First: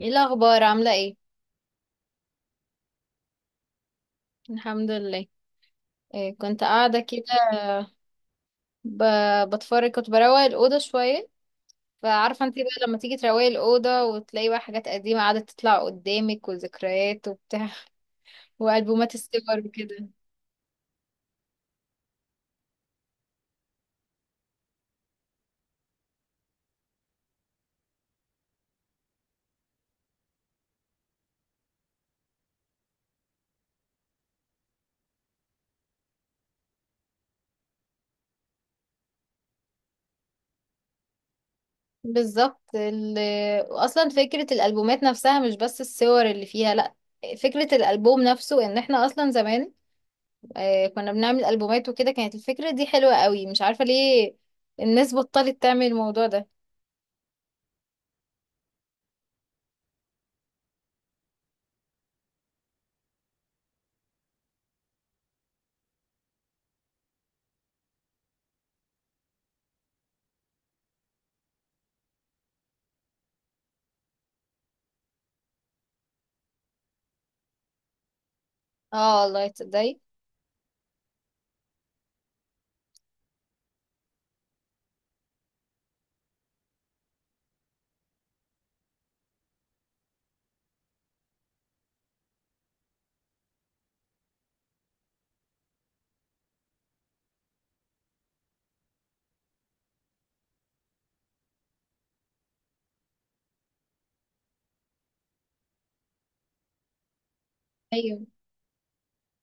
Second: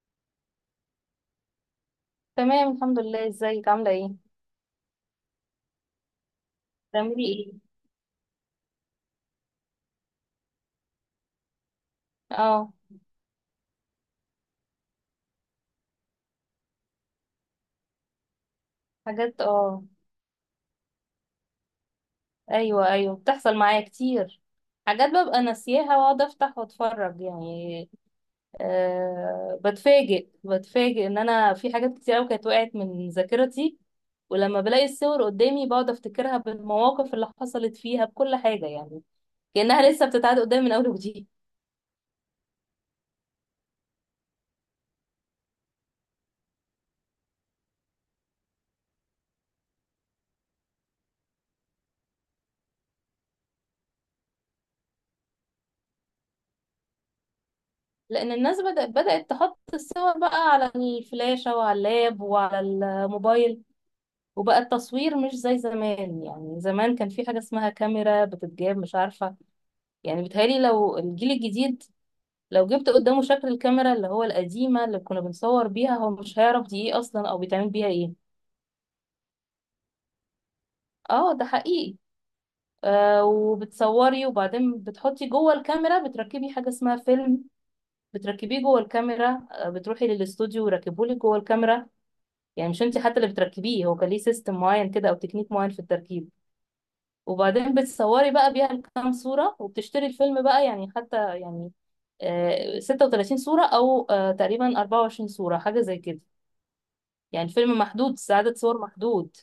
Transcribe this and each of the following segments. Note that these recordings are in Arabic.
ايه الاخبار؟ عامله ايه؟ تمام، الحمد لله. ازيك؟ عاملة ايه؟ الحمد لله. إيه، كنت قاعده كده. بتعملي ايه؟ بتفرج، كنت بروق الاوضه شويه. فعارفه انت اه. بقى لما تيجي تروقي الاوضه وتلاقي بقى حاجات قديمه قاعده تطلع قدامك، وذكريات وبتاع. والبومات حاجات الصور اه. وكده. ايوه ايوه، بتحصل معايا كتير. حاجات ببقى ناسياها واقعد افتح واتفرج يعني. أه، بتفاجئ ان انا في حاجات كتير قوي كانت وقعت من ذاكرتي. ولما بلاقي الصور قدامي بقعد افتكرها بالمواقف اللي حصلت فيها بكل حاجة يعني، كأنها لسه بتتعاد قدامي من اول وجديد. بالظبط. اصلا فكره الالبومات نفسها، مش بس الصور اللي فيها، لا. فكره الالبوم نفسه، ان احنا اصلا زمان كنا بنعمل البومات وكده، كانت الفكره دي حلوه قوي، مش عارفه ليه الناس بطلت تعمل الموضوع ده. لأن الناس بدأت تحط الصور بقى على الفلاشة وعلى اللاب وعلى الموبايل. وبقى التصوير مش زي زمان، يعني زمان كان في حاجة اسمها كاميرا بتتجاب، مش عارفة. يعني بيتهيألي لو الجيل الجديد لو جبت قدامه شكل الكاميرا اللي هو القديمة اللي كنا بنصور بيها، هو مش هيعرف دي ايه اصلا او بيتعمل بيها ايه. اه والله، تصدقي. اه، ده حقيقي. وبتصوري، وبعدين بتحطي جوه الكاميرا بتركبي حاجة اسمها فيلم. بتركبيه جوه الكاميرا، بتروحي للاستوديو ويركبولك جوه الكاميرا، يعني مش انت حتى اللي بتركبيه، هو كان ليه سيستم معين كده او تكنيك معين في التركيب. وبعدين بتصوري بقى بيها كام صورة، وبتشتري الفيلم بقى يعني حتى يعني 36 صورة أو تقريبا 24 صورة، حاجة زي كده. يعني الفيلم محدود، ايوه، عدد صور محدود.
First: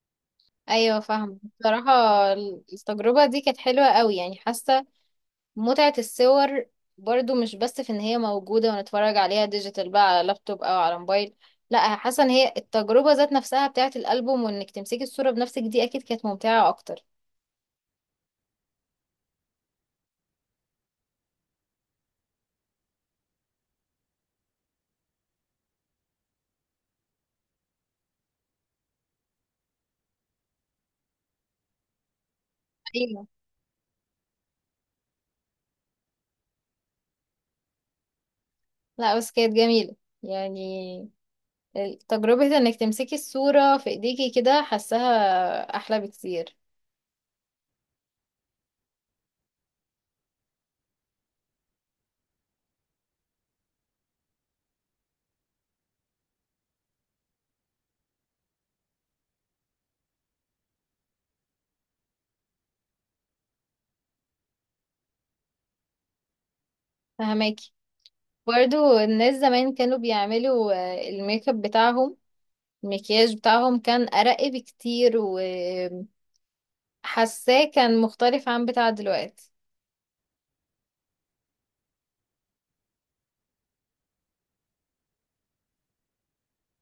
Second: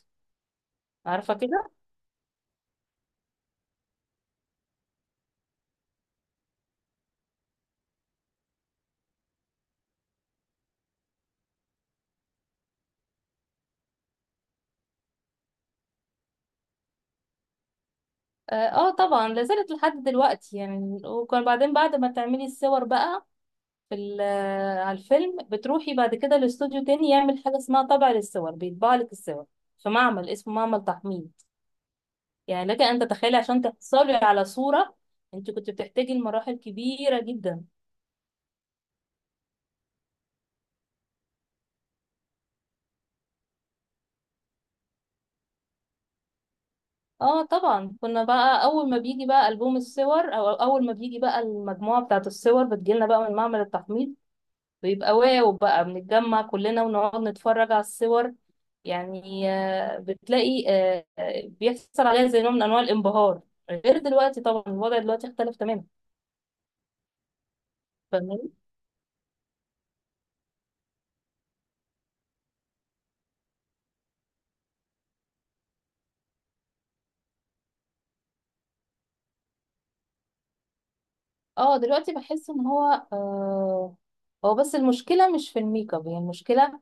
ايوه، عارفة فاهمه كده؟ بصراحه. التجربه دي كانت حلوه قوي، يعني حاسه متعه الصور برضو مش بس في ان هي موجوده ونتفرج عليها ديجيتال بقى على لابتوب او على موبايل، لا، حاسه ان هي التجربه ذات نفسها بتاعه الالبوم، وانك تمسكي الصوره بنفسك، دي اكيد كانت ممتعه اكتر. اه طبعا لازالت لحد دلوقتي. يعني وكان بعدين بعد ما تعملي الصور بقى في على الفيلم، بتروحي بعد كده لاستوديو تاني يعمل حاجة اسمها طبع للصور، بيطبع لك الصور في معمل اسمه معمل تحميل. يعني لك أن ايوه. تتخيلي عشان تحصلي على صورة انت كنت بتحتاجي لمراحل كبيرة جدا. لا، بس كانت جميله، يعني تجربه انك تمسكي الصوره في ايديكي كده، حاساها احلى بكتير. اه طبعا، كنا بقى اول ما بيجي بقى ألبوم الصور او اول ما بيجي بقى المجموعة بتاعة الصور بتجيلنا بقى من معمل التحميض، بيبقى واو بقى، بنتجمع كلنا ونقعد نتفرج على الصور. يعني بتلاقي بيحصل عليها زي نوع من انواع الانبهار. غير دلوقتي طبعا، الوضع دلوقتي اختلف تماما. فهماكي؟ فاهماني؟ برضو الناس زمان كانوا بيعملوا الميك اب بتاعهم، المكياج بتاعهم كان أرق بكتير، وحاساه كان مختلف عن بتاع دلوقتي. اه دلوقتي بحس ان هو آه. هو بس المشكلة مش في الميك اب، هي المشكلة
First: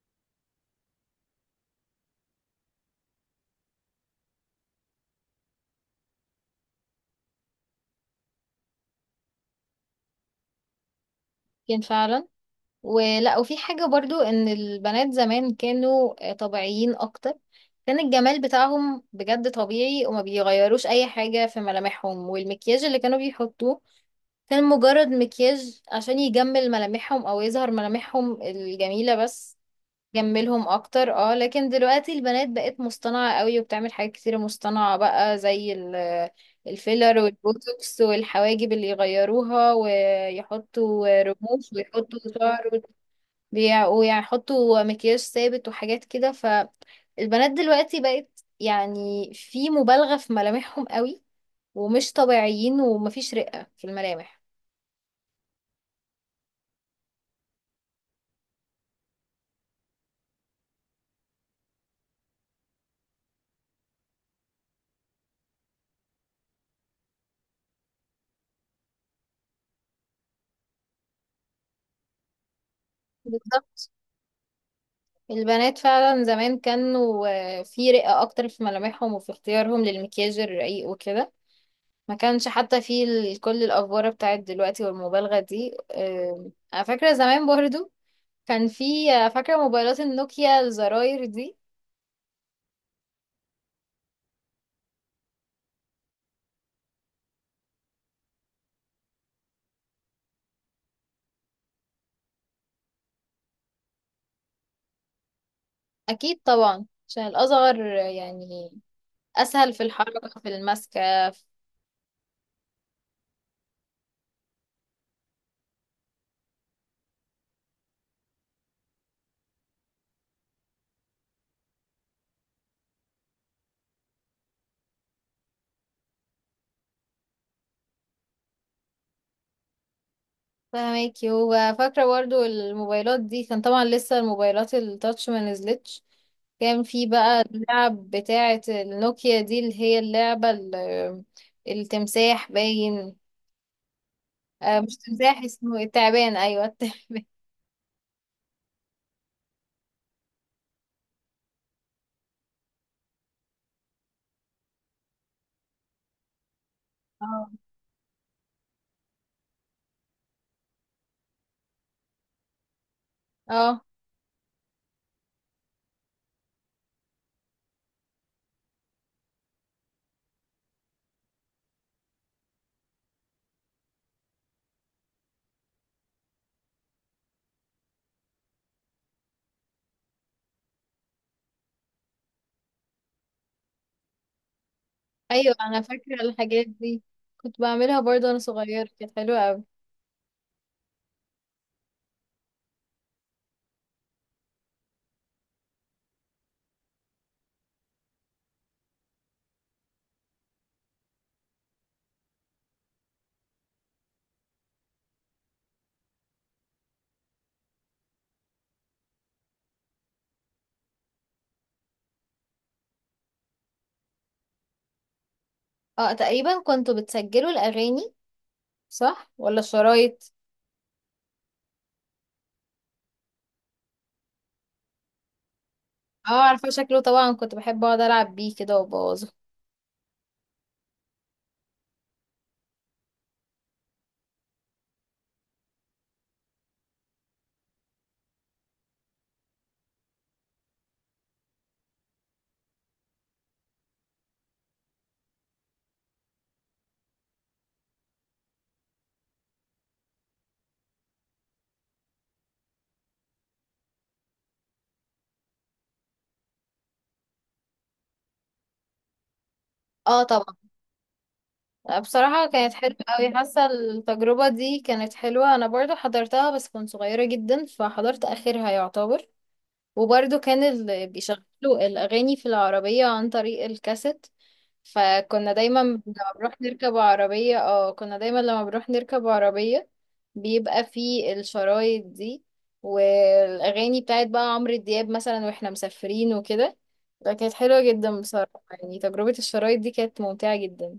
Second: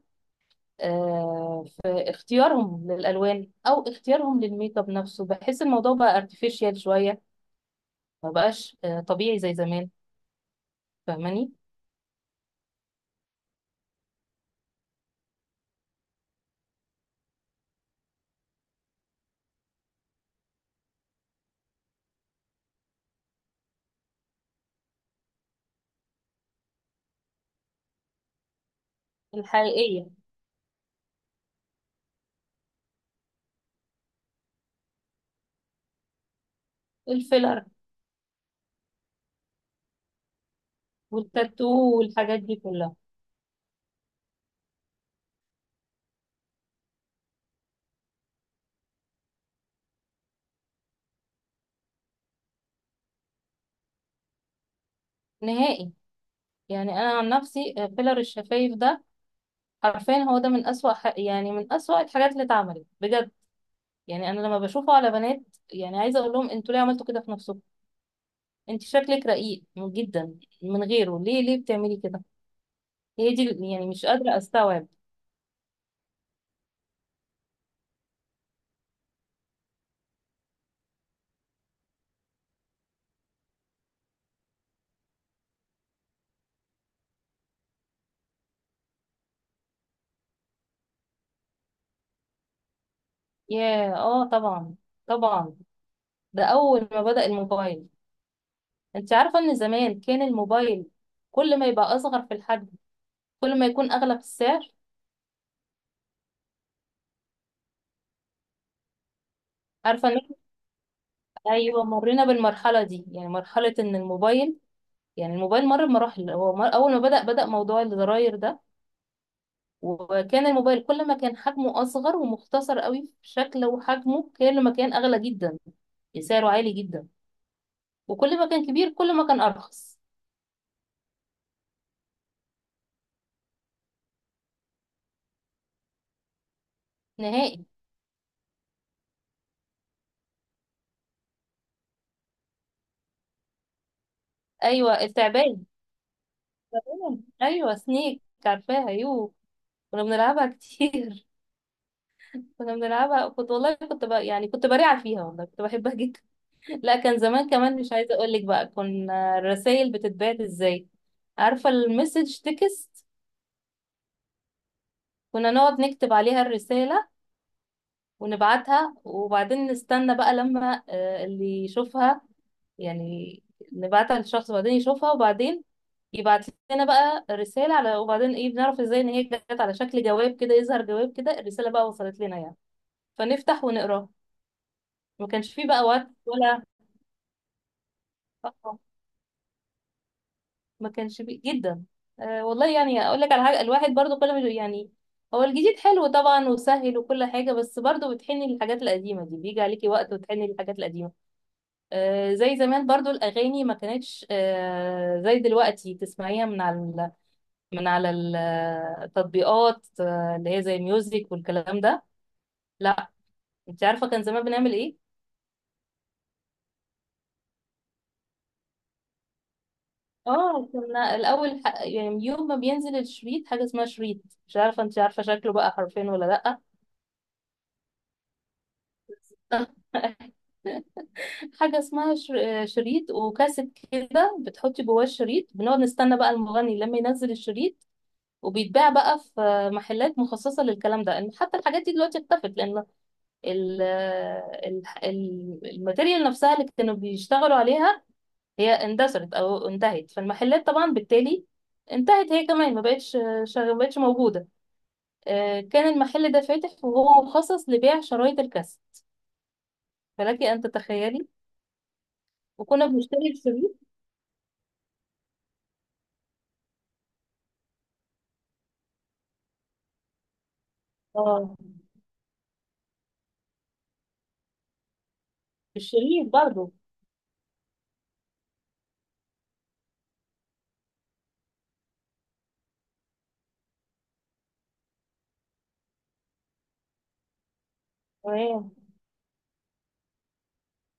في اختيارهم للالوان او اختيارهم للميك اب نفسه، بحس الموضوع بقى ارتفيشال شويه. ما بقاش طبيعي زي زمان. فاهماني؟ كان فعلا. ولا، وفي حاجة برضو ان البنات زمان كانوا طبيعيين اكتر، كان الجمال بتاعهم بجد طبيعي، وما بيغيروش اي حاجة في ملامحهم، والمكياج اللي كانوا بيحطوه كان مجرد مكياج عشان يجمل ملامحهم او يظهر ملامحهم الجميلة بس، الحقيقيه. جملهم اكتر. اه، لكن دلوقتي البنات بقت مصطنعة قوي، وبتعمل حاجات كتيرة مصطنعة بقى زي الفيلر الفيلر والبوتوكس والحواجب اللي يغيروها، ويحطوا رموش، والتاتو ويحطوا والحاجات دي شعر، كلها. ويحطوا مكياج ثابت وحاجات كده، فالبنات دلوقتي بقت يعني في مبالغة في ملامحهم قوي، ومش طبيعيين، ومفيش رقة في الملامح. نهائي. يعني انا عن نفسي، فيلر الشفايف ده حرفيا هو ده من اسوأ يعني من اسوأ الحاجات اللي اتعملت بجد. يعني انا لما بشوفه على بنات، يعني عايزه اقول لهم انتوا ليه عملتوا كده في نفسكم؟ انت شكلك رقيق جدا من غيره، ليه بتعملي كده؟ هي دي يعني بالظبط، مش قادره استوعب. البنات فعلا زمان كانوا في رقة أكتر في ملامحهم، وفي اختيارهم للمكياج الرقيق وكده، ما كانش حتى في كل الأفوارة بتاعت دلوقتي والمبالغة دي. أنا فاكرة زمان برضو كان في، فاكرة موبايلات النوكيا الزراير دي. ياه، اه طبعا. طبعا. ده اول ما بدأ الموبايل. انت عارفة ان زمان كان الموبايل كل ما يبقى اصغر في الحجم كل ما يكون اغلى في السعر. أكيد طبعا، عشان الأصغر يعني أسهل في عارفة ان احنا، الحركة، في المسكة. ايوه، مرينا بالمرحلة دي. يعني مرحلة ان الموبايل، يعني الموبايل مر بمراحل. اول ما بدأ موضوع الزراير ده، وكان الموبايل كل ما كان حجمه اصغر ومختصر قوي في شكله وحجمه كل ما كان اغلى جدا، يعني سعره عالي جدا. وكل ما كان كبير كل ما كان ارخص. فاهماكي. وفاكرة برضو الموبايلات دي، كان طبعا لسه الموبايلات التاتش ما نزلتش، كان في بقى نهائي. اللعب بتاعة النوكيا دي، اللي هي اللعبة التمساح، باين. آه، مش ايوه تمساح. التعبان. اسمه إيه؟ التعبان، ايوه تمام. التعبان. ايوه، سنيك، عارفاها يو. كنا بنلعبها كتير. كنا بنلعبها، كنت والله يعني كنت بريعة فيها، والله كنت بحبها جدا. لا، كان زمان اه. كمان، مش عايزة اقول لك بقى كنا الرسائل بتتبعت ازاي. عارفة المسج تكست؟ اه. كنا نقعد نكتب عليها الرسالة ونبعتها وبعدين نستنى بقى لما اللي يشوفها يعني. نبعتها للشخص وبعدين يشوفها وبعدين يبعت لنا بقى رسالة على، وبعدين ايه بنعرف ازاي ان هي جت؟ على شكل جواب كده، يظهر جواب كده، الرسالة بقى وصلت لنا يعني، فنفتح ونقراها. ما كانش ايوه، فيه انا بقى وقت فاكرة ولا الحاجات دي، كنت بعملها برضو وانا آه، صغيرة، كانت حلوة اوي. ما كانش فيه جدا. أه والله، يعني اقول لك على حاجة، الواحد برضو كل ما يعني هو الجديد حلو طبعا وسهل وكل حاجة، بس برضو بتحني للحاجات القديمة دي، بيجي عليكي وقت وتحني للحاجات القديمة. أه زي زمان برضو الأغاني ما كانتش أه زي دلوقتي تسمعيها من على من على التطبيقات اللي هي زي ميوزك والكلام ده. لا. انت عارفه كان زمان بنعمل ايه؟ اه، تقريبا كنتوا بتسجلوا الاغاني، صح ولا الشرايط؟ اه كنا الاول يعني يوم ما بينزل الشريط، حاجه اسمها شريط. مش عارفه انت عارفه شكله بقى حرفين ولا اه، لا. عارفة شكله طبعا، كنت بحب اقعد العب بيه كده وابوظه. حاجه اسمها شريط وكاسيت كده، بتحطي جواه الشريط. بنقعد نستنى بقى المغني لما ينزل الشريط، وبيتباع بقى في محلات مخصصه للكلام ده. ان حتى الحاجات دي دلوقتي اختفت لان الماتيريال نفسها اللي كانوا بيشتغلوا عليها هي اندثرت او انتهت، فالمحلات طبعا بالتالي انتهت هي كمان، ما بقتش ما بقتش موجوده. كان المحل ده فاتح وهو مخصص لبيع شرايط الكاسيت، اه فلك طبعا. ان تتخيلي. بصراحة كانت وكنا حلوة بنشتري أوي، حاسة الشريط. التجربة دي كانت حلوة، أنا برضو حضرتها بس كنت صغيرة جدا، فحضرت آخرها يعتبر. وبرضو كان اللي اه بيشغلوا الأغاني في العربية عن طريق الكاسيت، فكنا دايما لما الشريط بنروح برضه. نركب عربية اه كنا دايما لما بنروح نركب عربية بيبقى في الشرايط دي، والأغاني بتاعت بقى عمرو دياب مثلا، واحنا مسافرين وكده. ده كانت حلوة جدا بصراحة، تمام. يعني تجربة الشرايط دي كانت ممتعة جدا.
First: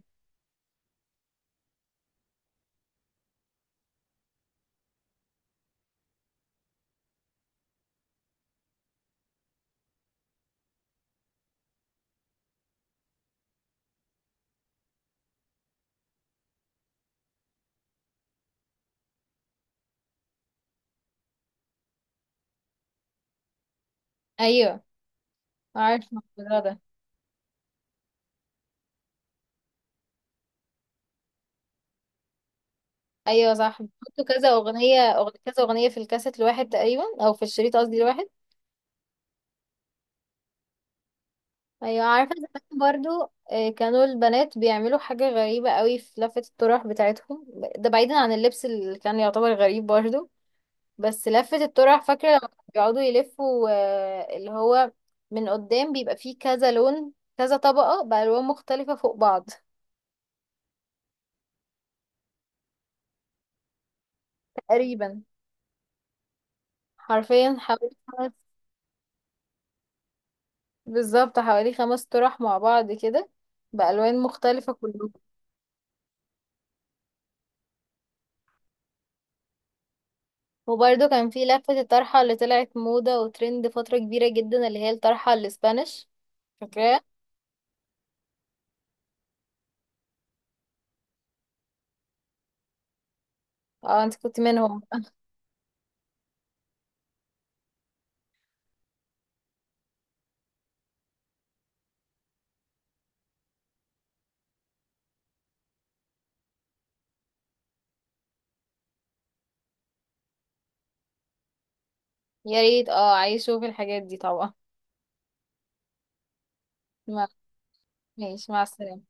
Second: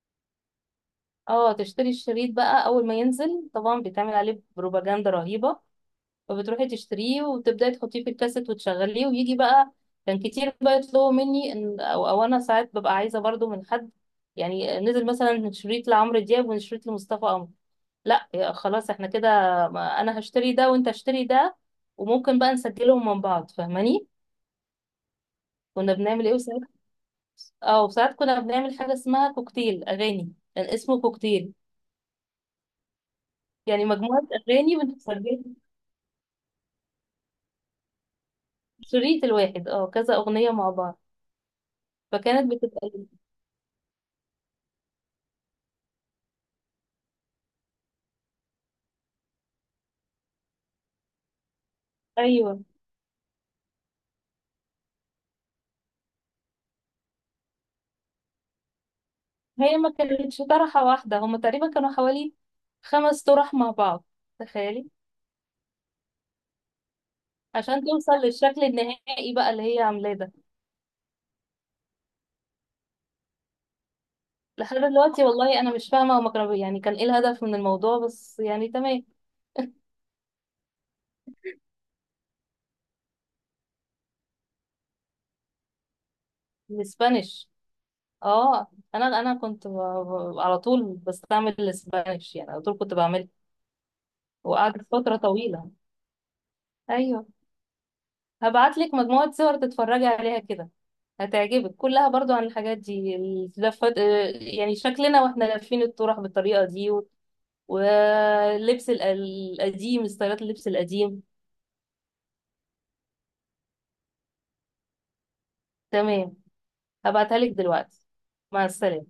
اه تشتري الشريط بقى اول ما ينزل طبعا بيتعمل عليه بروباجندا رهيبه، فبتروحي تشتريه وتبداي تحطيه في الكاسيت وتشغليه ويجي بقى. كان كتير بقى يطلبوا مني ان أو انا ساعات ببقى عايزه برضو من حد. يعني نزل مثلا شريط لعمرو دياب وشريط لمصطفى قمر، لا يا خلاص احنا كده، انا هشتري ده وانت اشتري ده، وممكن بقى نسجلهم من بعض فاهماني. أيوة. كنا عارفة بنعمل ايه الموضوع وساعات، ده. اه وساعات كنا بنعمل حاجه اسمها كوكتيل اغاني، كان اسمه كوكتيل. ايوه صح، يعني مجموعه بيحطوا كذا اغاني اغنية بنسجلها كذا اغنية في الكاسيت الواحد تقريبا، او في الشريط قصدي الواحد. في الشريط الواحد، اه كذا اغنيه مع بعض، ايوه، عارفة فكانت زمان بتبقى. برضو كانوا البنات بيعملوا حاجة غريبة قوي في لفة الطرح بتاعتهم، ده بعيدا عن اللبس اللي كان يعتبر غريب برضو. بس لفة الطرح، فاكرة لما ايوه كانوا بيقعدوا يلفوا اللي هو من قدام بيبقى فيه كذا لون، كذا طبقة بألوان مختلفة فوق بعض. هي ما كانتش طرحة واحدة، هما تقريبا كانوا حوالي 5 طرح مع بعض، تخيلي، تقريبا. حرفيا عشان توصل حوالي. للشكل النهائي بقى اللي هي عاملاه ده. بالظبط، حوالي خمس طرح مع بعض كده، بألوان مختلفة لحد كلهم. دلوقتي والله انا مش فاهمة هما كانوا يعني كان ايه الهدف من الموضوع، بس يعني تمام. وبرده كان في لفة الطرحة اللي طلعت موضة وترند فترة كبيرة جدا، اللي هي الطرحة الاسبانيش. فاكراها؟ الاسبانيش اه. انا كنت على طول بستعمل الاسبانيش، يعني على طول كنت بعمل، اه، انت كنت منهم. وقعدت فترة طويلة. ايوه. هبعتلك مجموعة صور تتفرجي عليها كده، هتعجبك كلها برضو عن الحاجات دي اللفات، يعني شكلنا واحنا لافين الطرح بالطريقة دي و- واللبس القديم، ستايلات اللبس القديم. يا ريت، اه عايشوا في الحاجات دي طبعا. تمام. ما- هبعتها لك دلوقتي. ماشي، مع مع السلامة. السلامة.